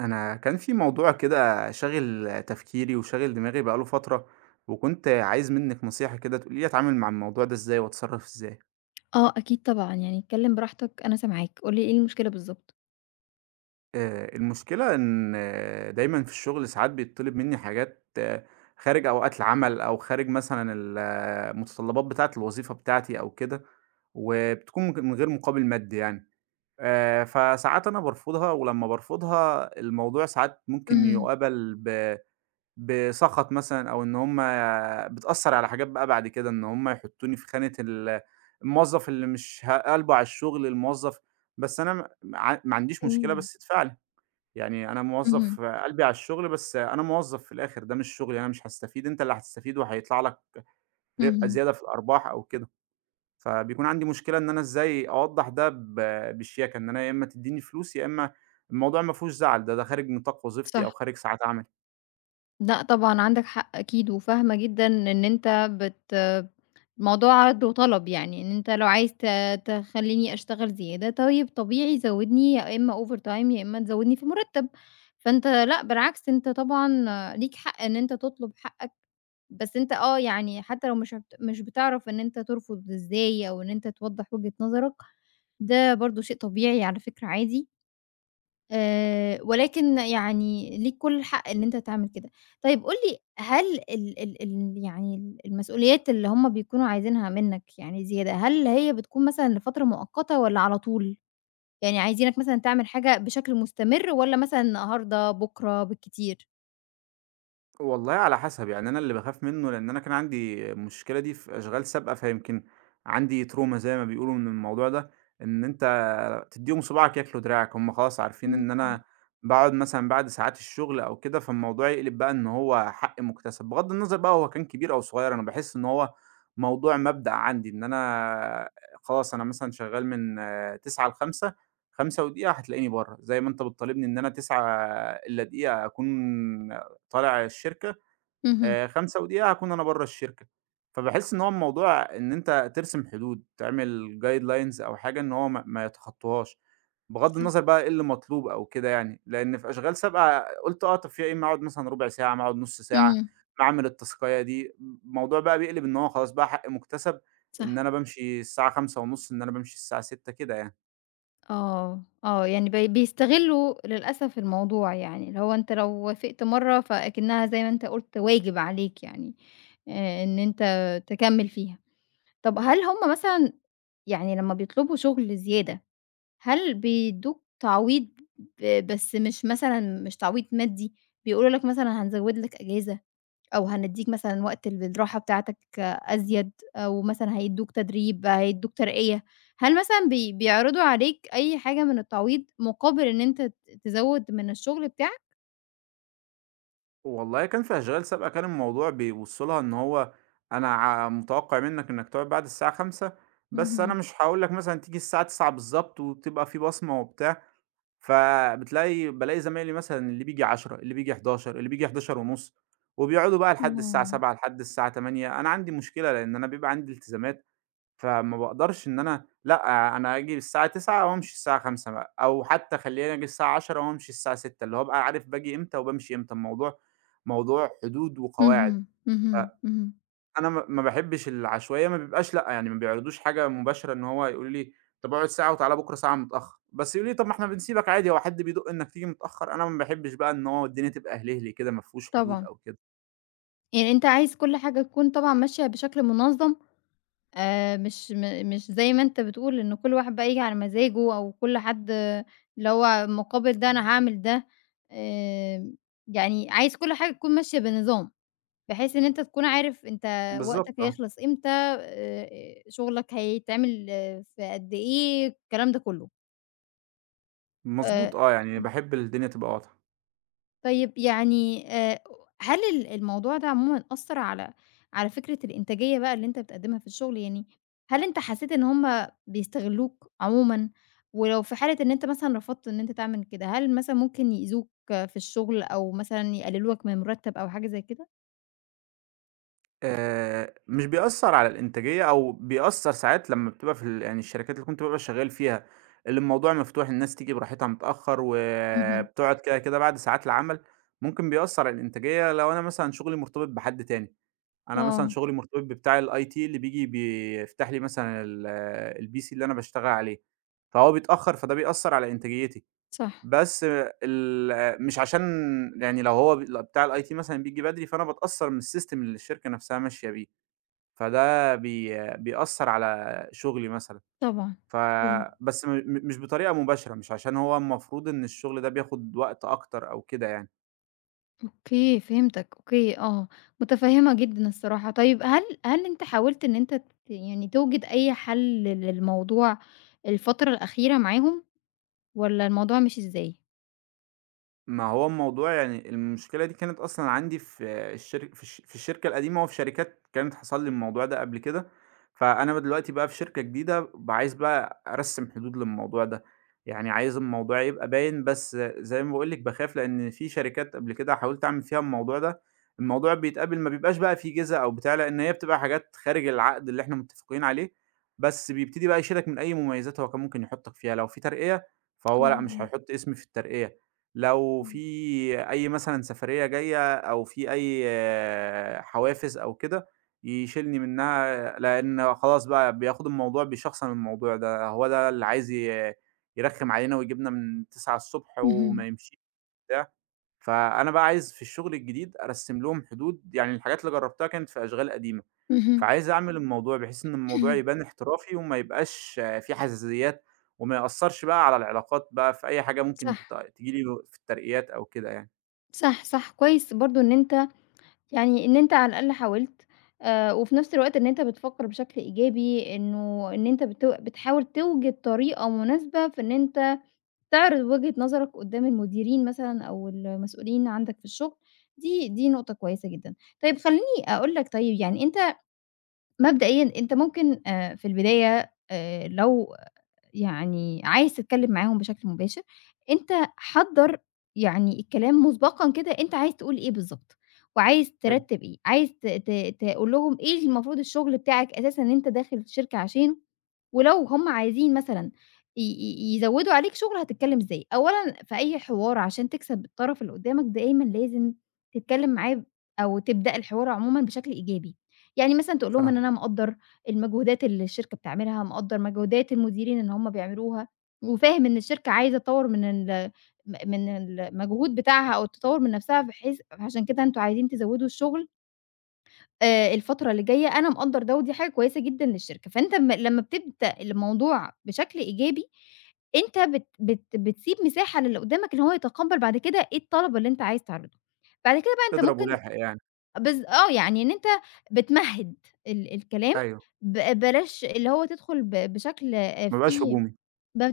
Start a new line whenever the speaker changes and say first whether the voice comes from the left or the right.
right: أنا كان في موضوع كده شاغل تفكيري وشاغل دماغي بقى له فترة، وكنت عايز منِّك نصيحة كده تقولي لي أتعامل مع الموضوع ده إزاي وأتصرّف إزاي؟
left: آه أكيد طبعًا، يعني اتكلّم براحتك أنا سامعاك، قُل لي إيه المشكلة بالضبط؟
right: المشكلة إن دايمًا في الشغل ساعات بيتطلب منّي حاجات خارج أوقات العمل أو خارج مثلًا ال آه، المتطلبات بتاعة الوظيفة بتاعتي أو كده، وبتكون من غير مقابل مادي يعني. فساعات أنا بارفضها، ولمّا بارفضها الموضوع ساعات ممكن
left: اهم.
right: يُقابل بسخط مثلًا، أو إن هم بتأثّر على حاجات بقى بعد كده، إن هم يحطّوني في خانة الموظف اللي مش ه قلبه على الشغل، الموظف. بس أنا م ما ما عنديش مشكلة،
left: إمم.
right: بس ادفع لي، يعني أنا
left: اهم،
right: موظف قلبي على الشغل، بس أنا موظف في الآخر، ده مش شغلي، أنا مش هاستفيد، أنت اللي هتستفيد وهيطلع لك ربح
left: اهم،
right: زيادة في الأرباح أو كده. فبيكون عندي مشكلة إن أنا إزاي أوضّح ده بالشياكة، إن أنا يا إمّا تدّيني فلوس، يا إمّا الموضوع ما فيهوش زعل، ده خارج نطاق وظيفتي أو
left: صح.
right: خارج ساعات عملي.
left: لأ طبعًا عندك حق أكيد، وفاهمة جدًا إن أنت الموضوع عرض وطلب، يعني إن أنت لو عايز تخلّيني أشتغل زيادة، طيب طبيعي زوّدني يا إمّا overtime يا إمّا تزوّدني في المُرتّب، فأنت لأ بالعكس أنت طبعًا ليك حق إن أنت تطلب حقك، بس أنت يعني حتى لو مش هبت مش بتعرف إن أنت ترفض إزاي أو إن أنت توضّح وجهة نظرك، ده برضه شيء طبيعي على فكرة عادي. ولكن يعني ليك كل الحق إن أنت تعمل كده. طيب قُل لي، هل ال ال ال يعني ال المسؤوليات اللي هم بيكونوا عايزينها منّك يعني زيادة، هل هي بتكون مثلًا لفترة مؤقتة والّا على طول؟ يعني عايزينك مثلًا تعمل حاجة بشكل مستمر والّا مثلًا النهارده، بُكرة بالكتير؟
right: والله على حسب، يعني أنا اللي باخاف منّه لإن أنا كان عندي المشكلة دي في أشغال سابقة، فيمكن عندي trauma زي ما بيقولوا من الموضوع ده، إن أنت تدّيهم صباعك ياكلوا دراعك، هم خلاص عارفين
left: إمم،
right: إن
left: إمم.
right: أنا باقعد مثلًا بعد ساعات الشغل أو كده، فالموضوع يقلب بقى إن هو حق مُكتسب، بغض النظر بقى هو كان كبير أو صغير، أنا باحس إن هو موضوع مبدأ عندي، إن أنا خلاص أنا مثلًا شغّال من 9:00 ل17:00، 5 ودقيقة هتلاقيني برّه، زي ما أنت بتطالبني إن أنا 9:00 إلا دقيقة أكون طالع الشركة،
left: اهم.
right: 5 ودقيقة هاكون أنا برّه الشركة. فباحس إن هو الموضوع إن أنت ترسم حدود، تعمل guidelines أو حاجة إن هو ما يتخطّوهاش، بغض
left: صح.
right: النظر بقى إيه اللي مطلوب أو كده يعني، لإن في أشغال سابقة قُلت طب فيها إيه ما أقعد مثلًا ربع ساعة، ما أقعد نُص ساعة،
left: اهم.
right: ما أعمل التاسكاية دي، الموضوع بقى بيقلب إن هو خلاص بقى حق مُكتسب، إن
left: صح.
right: أنا بامشي الساعة 17:30، إن أنا بامشي الساعة 18:00 كده يعني.
left: آه، آه، يعني بيستغلّوا للأسف الموضوع، يعني اللي هو أنت لو وافقت مرّة فأكنّها زي ما أنت قُلت واجب عليك يعني، إن أنت تكمّل فيها. طَب هل هُم مثلًا يعني لمّا بيطلبوا شغل زيادة، هل بيدّوك تعويض، بس مش مثلًا مش تعويض مادي، بيقولوا لك مثلًا هنزوّد لك أجازة؟ أو هندّيك مثلًا وقت الراحة بتاعتك أزيد، أو مثلًا هيدّوك تدريب، هيدّوك ترقية، هل مثلًا بيعرضوا عليك أي حاجة من التعويض مقابل إن أنت تزوّد من الشغل بتاعك؟
right: والله كان في أشغال سابقة كان الموضوع بيوصّلها إن هو أنا ع متوقّع منّك إنّك تقعد بعد الساعة 17:00، بس أنا
left: اهم.
right: مش هاقول لك مثلًا تيجي الساعة 21:00 بالضبط وتبقى في بصمة وبتاع. بالاقي زمايلي مثلًا اللي بييجي 22:00، اللي بييجي 23:00، اللي بييجي 23:30، وبيقعدوا بقى لحد الساعة
left: آه،
right: 19:00 لحد الساعة 20:00. أنا عندي مشكلة لإن أنا بيبقى عندي التزامات. فما باقدرش إن أنا لأ، أنا آجي الساعة 9:00 وأمشي الساعة 17:00 بقى، أو حتى خلّيني آجي الساعة 22:00 وأمشي الساعة 18:00، اللي هو أبقى عارف باجي إمتى وبامشي إمتى، الموضوع موضوع حدود وقواعد.
left: اهم، اهم، اهم،
right: فأنا ما باحبش العشوائية، ما بيبقاش لأ، يعني ما بيعرضوش حاجة مباشرة إن هو يقولوا لي طَب اقعد ساعة وتعالَ بُكرة ساعة متأخّر، بس يقولوا لي طَب ما إحنا بنسيبك عادي، هو حد بيدُق إنك تيجي متأخّر؟ أنا ما باحبش بقى إن هو الدنيا تبقى هلهلي كده ما فيهوش حدود
left: طبعًا،
right: أو كده.
left: يعني أنت عايز كل حاجة تكون طبعًا ماشية بشكل منظّم، مش زي ما أنت بتقول إن كل واحد بقى ييجي على مزاجه، أو كل حد اللي هو مقابل ده أنا هاعمل ده. آآ يعني عايز كل حاجة تكون ماشية بنظام، بحيث إن أنت تكون عارف أنت وقتك
right: بالضبط آه.
left: هيخلص إمتى، شغلك هيتعمل في قد إيه، الكلام ده كلّه. آآ
right: مضبوط آه، يعني باحب الدنيا تبقى واضحة.
left: طيب يعني، هل الموضوع ده عمومًا أثّر على على فكرة الإنتاجية بقى اللي أنت بتقدّمها في الشغل؟ يعني هل أنت حسّيت إن هُم بيستغلّوك عمومًا؟ ولو في حالة إن أنت مثلًا رفضت إن أنت تعمل كده، هل مثلًا ممكن يأذوك في الشغل أو مثلًا يقلّلوا لك من مرتّب أو حاجة زي كده؟
right: مش بيأثّر على الإنتاجية، أو بيأثّر ساعات لمّا بتبقى في يعني الشركات اللي كنت بابقى شغّال فيها، اللي الموضوع مفتوح الناس تيجي براحتها متأخّر
left: اهم.
right: وبتقعد كده، كده بعد ساعات العمل. ممكن بيأثّر على الإنتاجية لو أنا مثلًا شغلي مرتبط بحد تاني، أنا مثلًا
left: آه،
right: شغلي مرتبط ببتاع الIT اللي بييجي بيفتح لي مثلًا الPC اللي أنا باشتغل عليه، فهو بيتأخّر فده بيأثّر على إنتاجيتي.
left: صح،
right: بس مش عشان يعني لو هو بتاع الIT مثلًا بييجي بدري، فأنا باتأثّر من الSystem اللي الشركة نَفْسها ماشية بيه. فده بيأثّر على شغلي مثلًا.
left: طبعًا.
right: ف بس م م مش بطريقة مباشرة، مش عشان هو المفروض إن الشغل ده بياخد وقت أكتر أو كده يعني.
left: أوكي، فهمتك، أوكي آه، متفهمة جدًا الصراحة. طيب، هل هل أنت حاولت إن أنت يعني توجد أي حل للموضوع الفترة الأخيرة معاهم، والّا الموضوع مشي إزاي؟
right: ما هو الموضوع يعني المشكلة دي كانت أصلًا عندي في الشر في الش في الشركة القديمة، وفي شركات كانت حصل لي الموضوع ده قبل كده. فأنا دلوقتي بقى في شركة جديدة عايز بقى أرسّم حدود للموضوع ده، يعني عايز الموضوع يبقى باين، بس زي ما باقول لِك باخاف لإن في شركات قبل كده حاولت أعمل فيها الموضوع ده، الموضوع بيتقابل ما بيبقاش بقى في جِزا أو بتاع، لإن هي بتبقى حاجات خارج العقد اللي إحنا متفقين عليه، بس بيبتدي بقى يشيلك من أي مميزات هو كان ممكن يحطّك فيها، لو في ترقية فهو
left: آه،
right: لأ مش هيحط اسمي في الترقية. لو
left: إمم،
right: في أي مثلًا سفرية جاية أو في أي حوافز أو كده، يشيلني منها لإن خلاص بقى بياخد الموضوع بيشخصن الموضوع ده، هو ده اللي عايز يرخّم علينا ويجيبنا من 9:00 الصبح
left: اهم،
right: وما يمشيش وبتاع. فأنا بقى عايز في الشغل الجديد أرسّم لهم حدود، يعني الحاجات اللي جرّبتها كانت في أشغال قديمة،
left: اهم،
right: فعايز أعمل الموضوع بحيث إن الموضوع يبان احترافي، وما يبقاش في حساسيات، وما يأثّرش بقى على العلاقات بقى في أي حاجة
left: صح،
right: ممكن تيجي لي في الترقيات أو كده يعني.
left: صح، صح، كويس برضه إن أنت يعني إن أنت على الأقل حاولت، وفي نفس الوقت إن أنت بتفكر بشكل إيجابي، إنه إن أنت بتحاول توجد طريقة مناسبة في إن أنت تعرض وجهة نظرك قدّام المديرين مثلًا أو المسؤولين عندك في الشغل، دي نقطة كويسة جدًا. طيب خلّيني أقول لك، طيب يعني أنت مبدئيًا أنت ممكن في البداية، لو يعني عايز تتكلّم معاهم بشكل مباشر، أنت حضّر يعني الكلام مسبقًا كده، أنت عايز تقول إيه بالضبط، وعايز
right: حلو،
left: ترتّب إيه، عايز ت ت تقول لهم إيه المفروض الشغل بتاعك أساسًا إن أنت داخل الشركة عشانه، ولو هم عايزين مثلًا ي ي يزوّدوا عليك شُغل هتتكلّم إزاي؟ أولًا في أي حوار، عشان تكسب الطرف اللي قدّامك دايمًا لازم تتكلّم معاه أو تبدأ الحوار عمومًا بشكل إيجابي، يعني مثلًا تقول لهم إن
right: فاهمك،
left: أنا مقدّر المجهودات اللي الشركة بتعملها، مقدّر مجهودات المديرين إن هم بيعملوها، وفاهم إن الشركة عايزة تطوّر من ال م من المجهود بتاعها أو تطوّر من نَفْسها، بحيث عشان كده أنتم عايزين تزوّدوا الشُغل الفترة اللي جاية، أنا مقدّر ده ودي حاجة كويسة جدًا للشركة، فأنت أمّا لمّا بتبدأ الموضوع بشكل إيجابي، أنت بت بت بتسيب مساحة للي قدّامك إن هو يتقبّل بعد كده إيه الطلب اللي أنت عايز تعرضه، بعد كده بقى أنت
right: اضرب
left: ممكن
right: ولاحق يعني،
left: بالض آه، يعني إن أنت بتمهِّد الكلام،
right: أيوه،
left: بلاش اللي هو تدخل بشكل
right: ما يبقاش
left: فيه
right: هجومي.
left: ب